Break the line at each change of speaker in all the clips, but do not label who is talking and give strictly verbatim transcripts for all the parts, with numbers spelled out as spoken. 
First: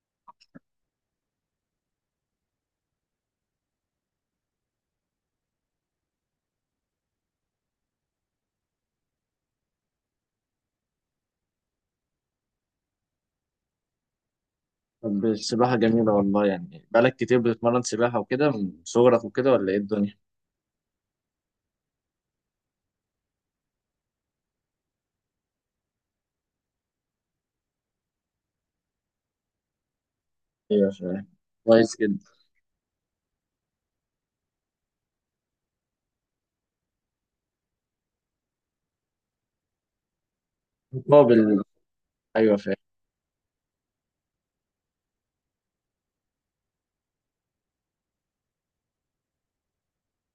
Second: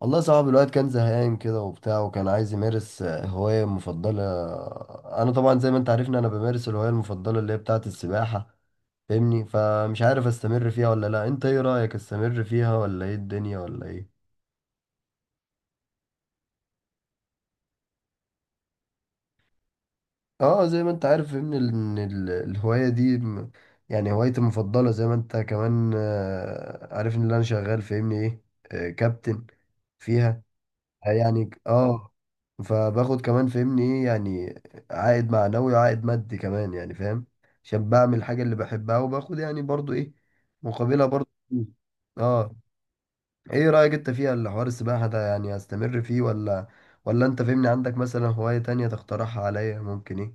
والله صعب الوقت كان زهقان كده وبتاع وكان عايز يمارس آه، هواية مفضلة. أنا طبعا زي ما أنت عارفني أنا بمارس الهواية المفضلة اللي هي بتاعة السباحة، فاهمني؟ فمش عارف أستمر فيها ولا لأ، أنت إيه رأيك، أستمر فيها ولا إيه الدنيا ولا إيه؟
طب السباحة جميلة والله، يعني بقالك كتير بتتمرن سباحة وكده من صغرك وكده ولا ايه الدنيا؟
أه زي ما أنت عارف فاهمني ال- إن ال- الهواية دي م- يعني هوايتي المفضلة، زي ما أنت كمان آه، عارف إن أنا شغال فاهمني إيه، آه، كابتن فيها،
ايوه فاهم.
يعني
كويس
اه.
جدا.
فباخد كمان فهمني ايه، يعني عائد معنوي وعائد مادي كمان، يعني فاهم، عشان بعمل الحاجة اللي بحبها وباخد يعني برضو ايه مقابلها، برضو
مقابل.
فلوس. اه.
ايوه فاهم.
ايه رأيك انت فيها الحوار السباحة ده، يعني استمر فيه ولا ولا انت فهمني عندك مثلا هواية تانية تقترحها عليا، ممكن ايه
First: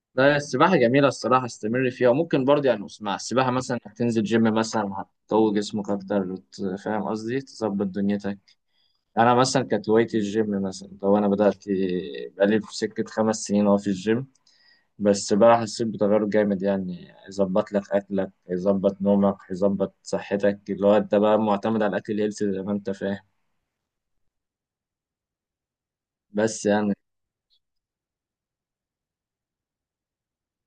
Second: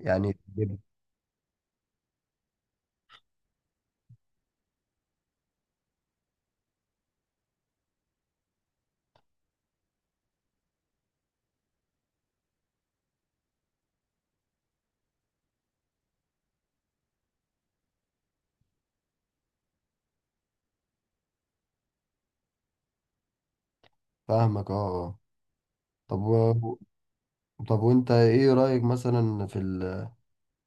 يعني
لا، السباحة
تجيبها؟
جميلة الصراحة، استمر فيها. وممكن برضه، يعني اسمع، السباحة مثلا هتنزل جيم مثلا هتقوي جسمك أكتر، وت- فاهم قصدي، تظبط دنيتك. أنا مثلا كانت هوايتي الجيم، مثلا لو أنا بدأت بقالي في سكة خمس سنين أهو في الجيم. بس بقى حسيت بتغير جامد، يعني يظبط لك اكلك، يظبط نومك، يظبط صحتك، اللي هو انت بقى معتمد على الاكل الهيلثي زي ما انت فاهم.
فاهمك اه. اه. طب
بس
و...
يعني
طب وانت ايه رأيك مثلا في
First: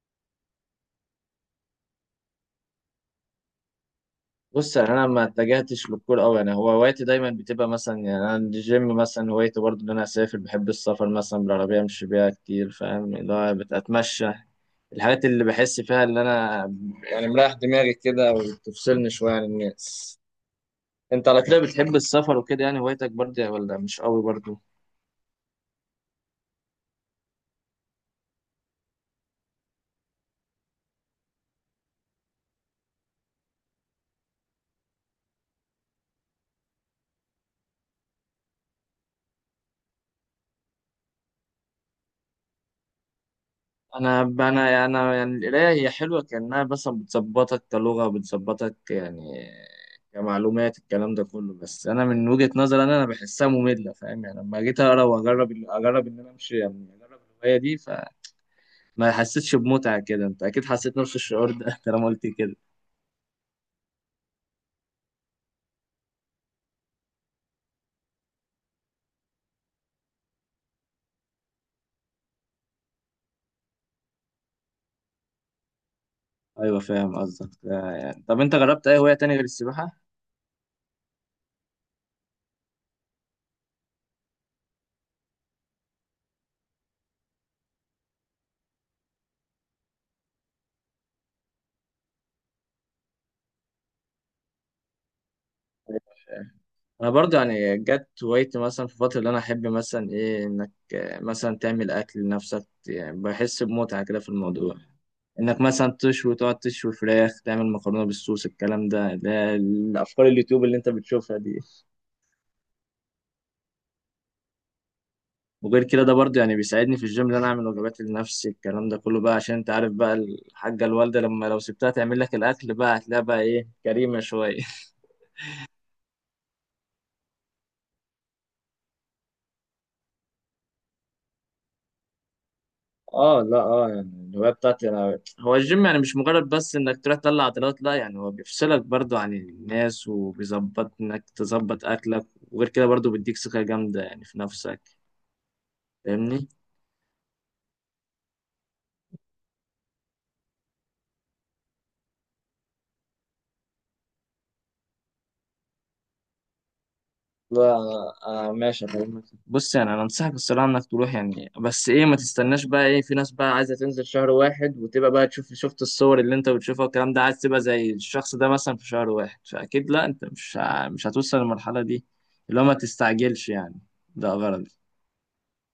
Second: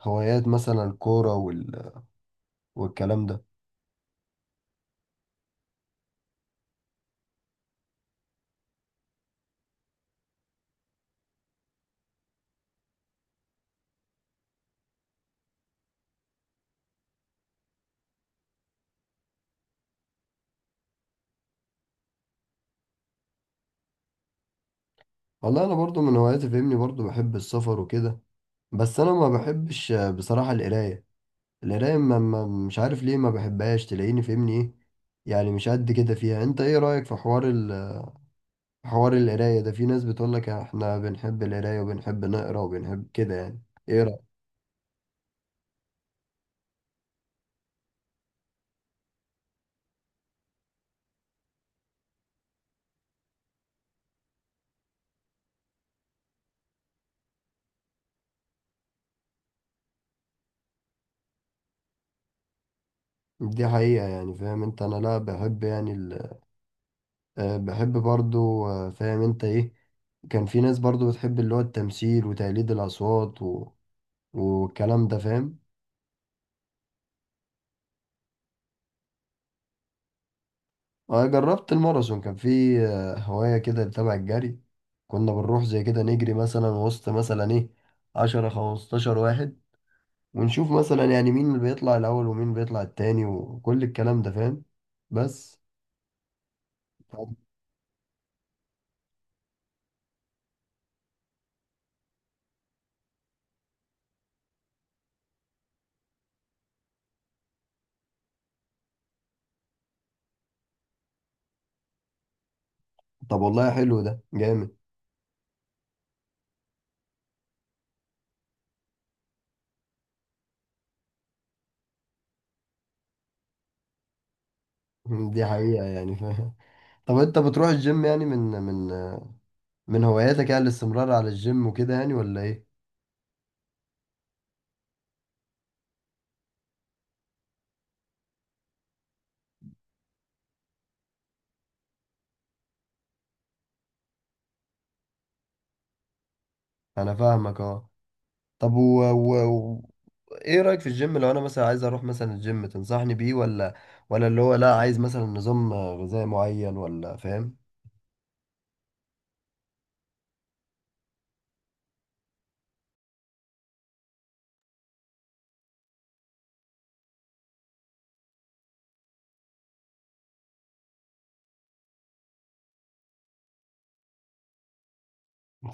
الهوايات، مثلا الكورة وال... والكلام ده.
بص، يعني انا ما اتجهتش للكورة قوي، يعني هو هوايتي دايما بتبقى مثلا، يعني انا الجيم مثلا هوايتي، برضه ان انا اسافر، بحب السفر مثلا بالعربيه امشي بيها كتير، فاهم اللي هو بتمشى الحاجات اللي بحس فيها، اللي انا يعني مريح دماغي كده، وبتفصلني شويه عن الناس. انت على كده بتحب السفر وكده؟ يعني هوايتك برضه ولا مش قوي برضه؟
والله انا برضو من هواياتي فاهمني، برضو بحب السفر وكده، بس انا ما بحبش آه، بصراحة القراية. القراية ما ما- مش عارف ليه ما بحبهاش، تلاقيني فاهمني ايه، يعني مش قد كده فيها. انت ايه رأيك في حوار ال... حوار القراية ده، في ناس بتقولك احنا بنحب القراية وبنحب نقرا وبنحب كده، يعني ايه
انا
رأيك؟
انا يعني، انا يعني القرايه هي حلوه كانها، بس بتظبطك كلغه، بتظبطك يعني كمعلومات، الكلام ده كله. بس انا من وجهه نظري انا انا بحسها ممله، فاهم؟ يعني لما جيت اقرا واجرب اجرب ان انا امشي، يعني اجرب الهوايه دي، فما حسيتش بمتعه كده. انت اكيد حسيت نفس الشعور ده طالما قلت كده.
دي حقيقة يعني. فاهم انت، انا لا بحب يعني ال... آه، بحب برضو آه، فاهم انت ايه، كان في ناس برضو بتحب اللي هو التمثيل وتقليد الأصوات و... والكلام ده فاهم.
ايوه فاهم قصدك. آه، يعني طب انت جربت اي هوايه تانية غير السباحه؟
أنا جربت الماراثون، كان في آه، هواية كده تبع الجري، كنا بنروح زي كده نجري مثلا وسط مثلا إيه عشرة خمستاشر واحد، ونشوف مثلا يعني مين اللي بيطلع الأول ومين بيطلع التاني وكل الكلام ده فاهم، بس.
انا
طب.
برضه يعني جت هوايتي مثلا في الفتره اللي انا احب مثلا ايه، انك آه، مثلا تعمل اكل لنفسك، يعني بحس بمتعه كده في الموضوع، انك مثلا تشوي، تقعد تشوي فراخ، تعمل مكرونه بالصوص، الكلام ده اللي هي الافكار اليوتيوب اللي انت بتشوفها دي.
طب والله حلو، ده جامد.
وغير كده ده برضه يعني بيساعدني في الجيم، اللي انا اعمل وجبات لنفسي، الكلام ده كله بقى عشان انت عارف بقى الحاجه، الوالده لما لو سبتها تعمل لك الاكل بقى هتلاقيها بقى ايه، كريمه شويه.
دي حقيقة يعني فاهم. طب أنت بتروح الجيم، يعني من من آه، من هواياتك يعني الاستمرار على الجيم وكده، يعني ولا إيه؟
اه لا اه، يعني الهوايه بتاعتي انا هو الجيم، يعني مش مجرد بس انك تروح تطلع عضلات، لا يعني هو بيفصلك برضو عن الناس، وبيظبط انك تظبط اكلك، وغير كده برضو بيديك ثقه جامده يعني في نفسك. فاهمني؟
أنا فاهمك أه. طب و... و... ايه رأيك في الجيم، لو انا مثلا عايز اروح مثلا الجيم تنصحني بيه، ولا ولا اللي هو لا، عايز مثلا نظام غذائي معين ولا فاهم؟
لا انا، أنا ماشي أكلمك، بص يعني انا انصحك الصراحه انك تروح، يعني بس ايه ما تستناش بقى. ايه، في ناس بقى عايزه تنزل شهر واحد وتبقى بقى تشوف، شفت الصور اللي انت بتشوفها والكلام ده، عايز تبقى زي الشخص ده مثلا في شهر واحد، فاكيد لا، انت مش ع- مش هتوصل للمرحله دي. اللي هو ما تستعجلش يعني، ده غلط.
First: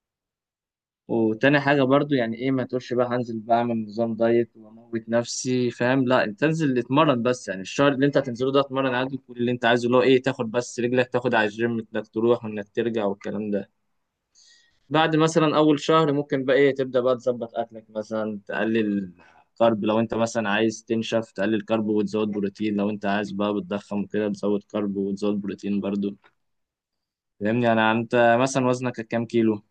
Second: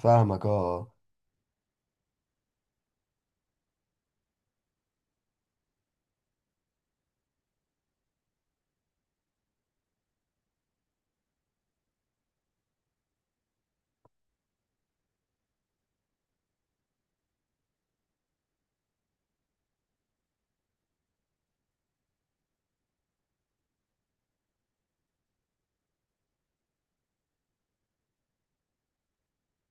فاهمك اه.
وتاني حاجة برضو يعني ايه، ما تقولش بقى هنزل بعمل نظام دايت واموت نفسي، فاهم؟ لا، انت انزل اتمرن بس، يعني الشهر اللي انت هتنزله ده اتمرن عادي، كل اللي انت عايزه اللي هو ايه، تاخد بس رجلك تاخد على الجيم، انك تروح وانك ترجع والكلام ده. بعد مثلا اول شهر ممكن بقى ايه، تبدأ بقى تظبط اكلك، مثلا تقلل كارب لو انت مثلا عايز تنشف، تقلل كارب وتزود بروتين، لو انت عايز بقى بتضخم وكده بتزود كارب وتزود بروتين برضو. فاهمني؟ انا، انت مثلا وزنك كام كيلو؟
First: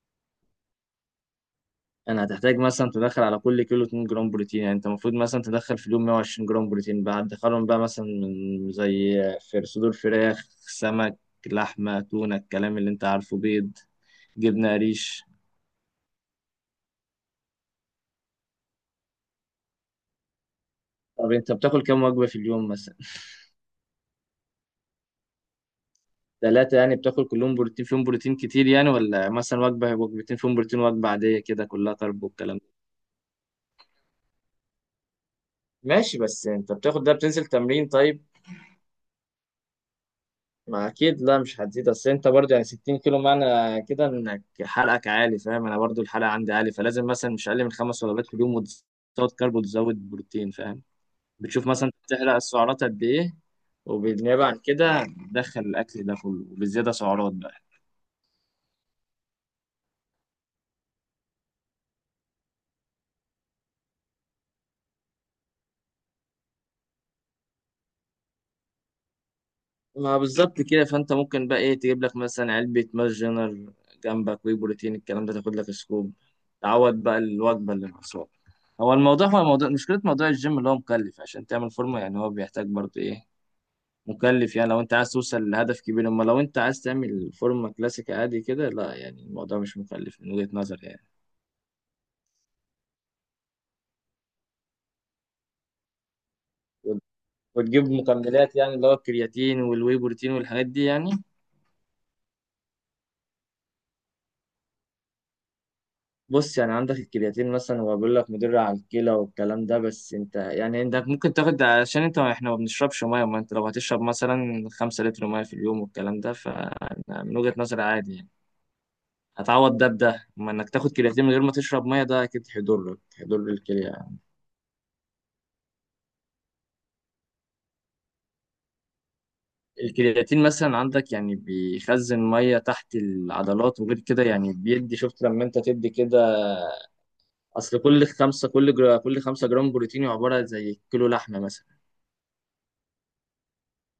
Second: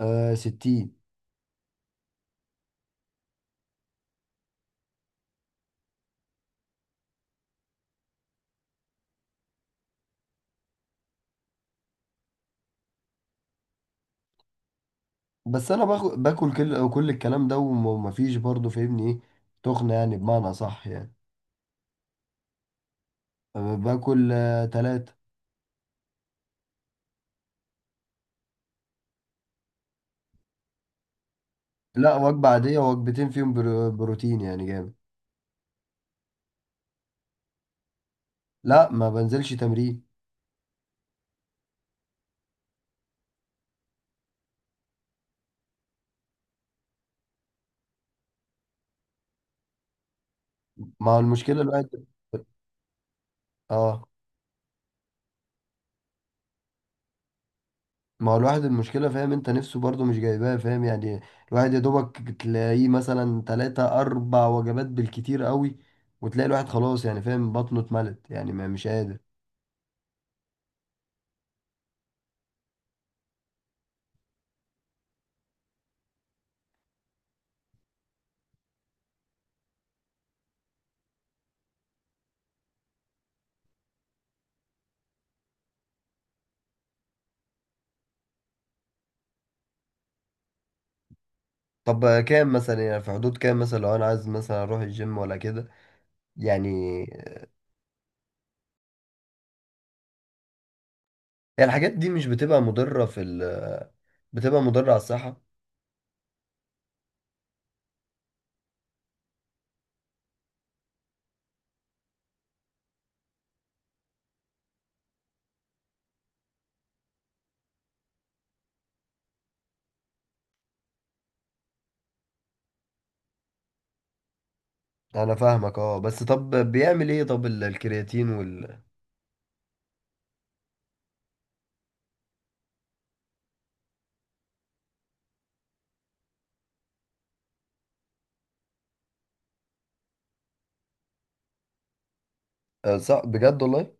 آه، آه، ستين.
يعني هتحتاج مثلا تدخل على كل كيلو 2 جرام بروتين، يعني انت المفروض مثلا تدخل في اليوم مية وعشرين جرام بروتين بقى. هتدخلهم بقى مثلا من زي في صدور فراخ، سمك، لحمة، تونة، الكلام اللي انت عارفه، بيض، جبنة قريش.
بس انا باخ- باكل كل كل الكلام ده وم- ومفيش برضه فاهمني ايه، تخنة يعني، بمعنى صح يعني.
طب انت بتاكل كام وجبة في اليوم مثلا؟
آه، باكل آه، تلاتة.
ثلاثة، يعني بتاكل كلهم بروتين فيهم بروتين كتير، يعني ولا مثلا وجبة وجبتين فيهم بروتين وجبة عادية كده كلها
لا،
كارب
وجبة
والكلام ده؟
عادية وجبتين فيهم برو- بروتين، يعني جامد.
ماشي، بس انت بتاخد ده بتنزل تمرين طيب؟
لا، ما بنزلش تمرين.
ما اكيد لا مش هتزيد، اصل انت برضو يعني ستين كيلو، معنى كده انك حرقك عالي، فاهم؟ انا برضو الحرق عندي عالي، فلازم مثلا مش اقل من خمس وجبات في اليوم وتزود كارب وتزود بروتين، فاهم؟
ما هو المشكلة
بتشوف مثلا
الواحد.
تحرق السعرات قد ايه،
اه.
وبالنيابه عن كده تدخل الاكل ده كله وبالزياده سعرات بقى.
ما هو الواحد المشكلة فاهم انت، نفسه برضه مش جايباه فاهم يعني. الواحد يا دوبك تلاقيه مثلا تلاتة أربع وجبات بالكتير قوي، وتلاقي الواحد خلاص يعني فاهم، بطنه اتملت يعني ما مش قادر.
ما بالظبط كده، فانت ممكن بقى ايه، تجيب لك مثلا علبه ماس جنر جنبك، وي بروتين، الكلام ده، تاخد لك سكوب تعوض بقى الوجبه اللي ناقصاك. هو الموضوع هو الموضوع مشكله، موضوع الجيم اللي هو مكلف عشان تعمل فورمه، يعني هو بيحتاج برضو ايه، مكلف، يعني لو انت عايز توصل لهدف كبير. اما لو انت عايز تعمل فورمة كلاسيك عادي كده، لا يعني الموضوع مش مكلف من وجهة نظري يعني.
طب كام مثلا، يعني في حدود كام مثلا لو أنا عايز مثلا أروح الجيم ولا كده يعني؟
وت- وتجيب مكملات، يعني اللي هو الكرياتين والواي بروتين والحاجات دي يعني.
هي الحاجات دي مش بتبقى مضرة في ال... بتبقى مضرة على الصحة؟
بص يعني، عندك الكرياتين مثلا هو بيقول لك مضر على الكلى والكلام ده. بس انت يعني انت ممكن تاخد، عشان انت احنا ما بنشربش ميه، ما انت لو هتشرب مثلا خمسة لتر ميه في اليوم والكلام ده، فمن وجهة نظري عادي يعني، هتعوض ده بده. اما انك تاخد كرياتين من غير ما تشرب ميه، ده اكيد هيضرك، هيضر الكلى.
أنا فاهمك اه، بس طب بيعمل ايه طب ال- الكرياتين وال...
الكرياتين مثلا عندك يعني بيخزن ميه تحت العضلات، وغير كده يعني بيدي، شفت لما انت تدي كده، اصل كل خمسه، كل جرا كل خمسة جرام بروتين عباره زي كيلو لحمه مثلا.
آه، صح، بجد والله.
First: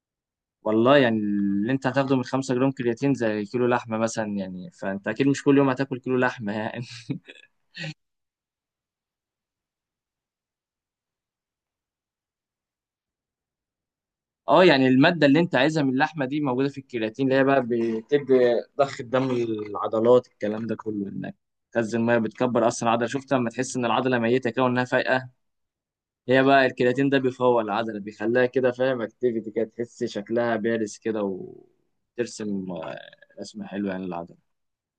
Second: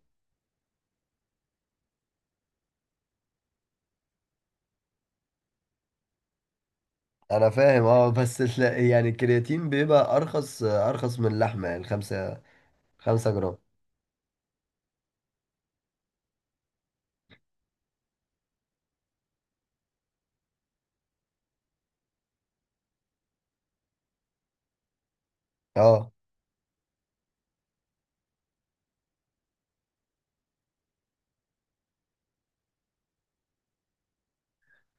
والله يعني اللي انت هتاخده من خمسة جرام كرياتين زي كيلو لحمه مثلا يعني، فانت اكيد مش كل يوم هتاكل كيلو لحمه يعني.
انا فاهم اه، بس ال- يعني الكرياتين بيبقى ارخص، ارخص من اللحمه، يعني خمسة خمسة جرام.
اه يعني الماده اللي انت عايزها من اللحمه دي موجوده في الكرياتين، اللي هي بقى بتدي ضخ الدم للعضلات، الكلام ده كله انك تخزن ميه، بتكبر اصلا العضله. شفت لما تحس ان العضله ميته كده وانها فايقه؟
اه.
هي بقى الكرياتين ده بيفوق العضلة، بيخليها كده، فاهم اكتيفيتي كده، تحس شكلها بارز كده وترسم آه، رسمة حلوة يعني للعضلة.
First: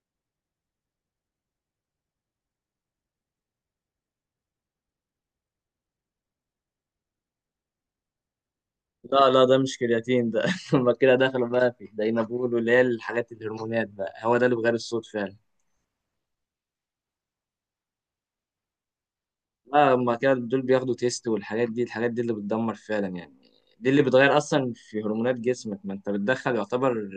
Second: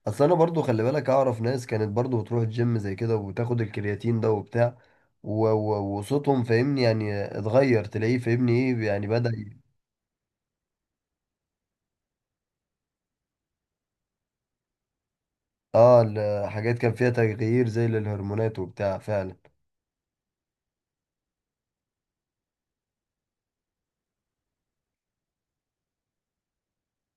اصل انا برضو خلي بالك اعرف ناس كانت برضو بتروح الجيم زي كده وتاخد الكرياتين ده وبتاع و- و- وصوتهم فاهمني يعني اتغير، تلاقيه فاهمني ايه يعني بدأ
لا لا،
ي-
ده مش كرياتين ده. هما كده دخلوا بقى في الدينابول، واللي هي الحاجات الهرمونات بقى، هو ده اللي بغير الصوت فعلا.
اه، الحاجات كان فيها تغيير زي للهرمونات وبتاع فعلا.
لا، هما كده دول بياخدوا تيست والحاجات دي، الحاجات دي اللي بتدمر فعلا يعني، دي اللي بتغير اصلا في هرمونات جسمك. ما انت بتدخل يعتبر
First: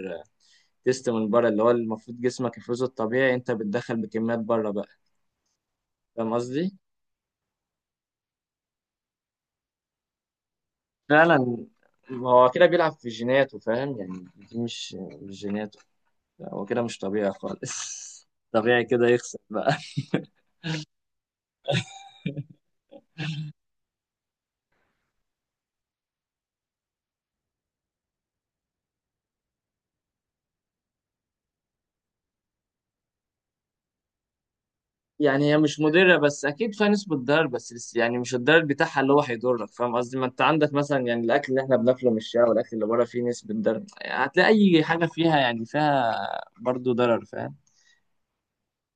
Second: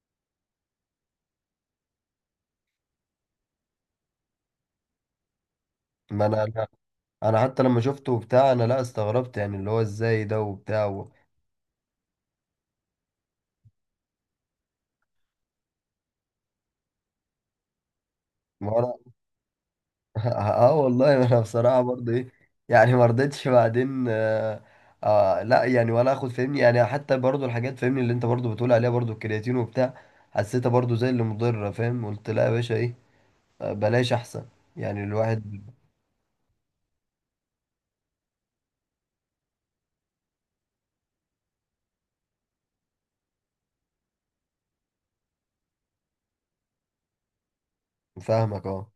تيست من بره، اللي هو المفروض جسمك يفرزه الطبيعي، انت بتدخل بكميات بره بقى.
ما
فاهم
انا انا
قصدي؟
أنا حتى لما شفته وبتاع انا لا استغربت، يعني اللي هو ازاي ده وبتاع.
فعلا، هو كده بيلعب في جيناته فاهم يعني، دي مش مش جيناته. لا، هو كده مش طبيعي خالص. طبيعي كده يخسر بقى.
اه والله. ما انا بصراحه برضه ايه، يعني ما رضيتش بعدين. آه آه لا يعني، ولا اخد فهمني، يعني حتى برضه الحاجات فهمني اللي انت برضه بتقول عليها، برضه الكرياتين وبتاع حسيتها برضه زي اللي مضره فاهم، قلت لا يا باشا ايه، آه، بلاش احسن، يعني
يعني هي
الواحد.
مش مضرة، بس أكيد فيها نسبة ضرر، بس لس- يعني مش الضرر بتاعها اللي هو هيضرك، فاهم قصدي؟ ما أنت عندك مثلا، يعني الأكل اللي إحنا بناكله من الشارع والأكل اللي بره فيه نسبة ضرر، يعني هتلاقي أي حاجة فيها يعني فيها برضه ضرر، فاهم؟
فاهمك اه.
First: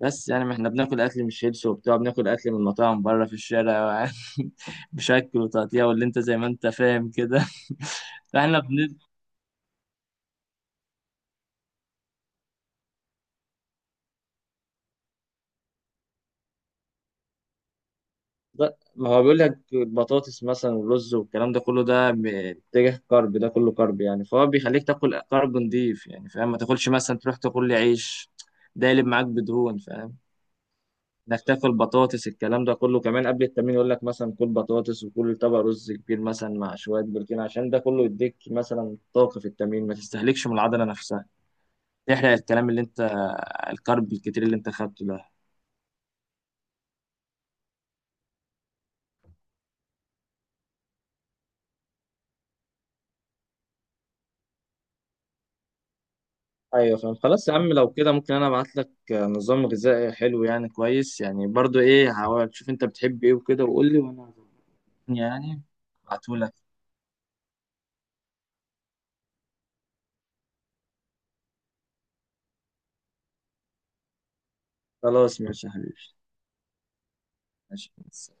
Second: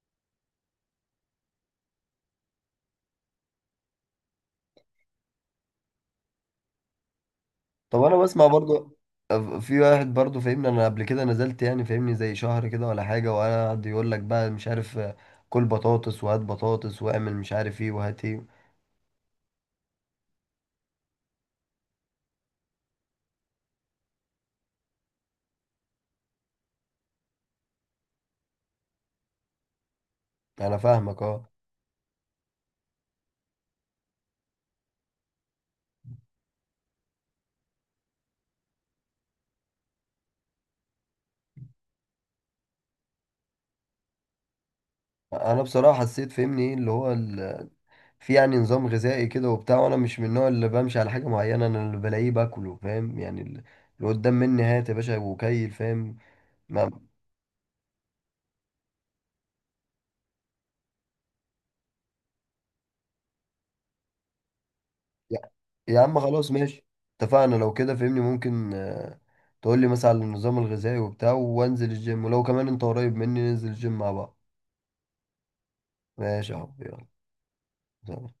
بس يعني ما احنا بناكل اكل من شيبس وبتاع، بناكل اكل من مطاعم بره في الشارع بشكل وتقطيع واللي انت زي ما انت فاهم كده.
طب انا بسمع
فاحنا بن...
برضه آه، في واحد برضه فاهمني، انا قبل كده نزلت يعني فاهمني زي شهر كده ولا حاجه، وقعد يقول لك بقى مش عارف آه، كل بطاطس وهات بطاطس واعمل مش عارف ايه وهات ايه.
ما هو بيقول لك البطاطس مثلا والرز والكلام ده كله، ده ب- اتجاه كارب، ده كله كارب يعني، فهو بيخليك تاكل كارب نضيف يعني، فاهم؟ ما تاكلش مثلا تروح تاكل لي عيش، ده يقلب معاك بدهون، فاهم؟
انا فاهمك اه.
نكتفي البطاطس. الكلام ده كله كمان قبل التمرين، يقول لك مثلا كل بطاطس وكل طبق رز كبير مثلا مع شويه بروتين، عشان ده كله يديك مثلا طاقه في التمرين، ما تستهلكش من العضله نفسها، تحرق الكلام اللي انت، الكارب الكتير اللي انت خدته ده.
انا بصراحه حسيت فهمني ايه اللي هو ال... في يعني نظام غذائي كده وبتاع، وانا مش من النوع اللي بمشي على حاجه معينه، انا اللي بلاقيه باكله فاهم يعني ال... اللي قدام مني هات يا باشا وكيل فاهم. ما...
ايوه فاهم. خلاص يا عم، لو كده ممكن انا ابعت لك نظام غذائي حلو يعني كويس، يعني برضو ايه، هحاول شوف انت بتحب ايه وكده وقول لي، وانا
يا...
يعني
يا عم
ابعته
خلاص
لك.
ماشي، اتفقنا. لو كده فهمني ممكن آه، تقول لي مثلا على النظام الغذائي وبتاع، وانزل الجيم، ولو كمان انت قريب مني ننزل الجيم مع بعض.
خلاص ماشي يا حبيبي.
ماشي يا حبيبي. يلا.
ماشي.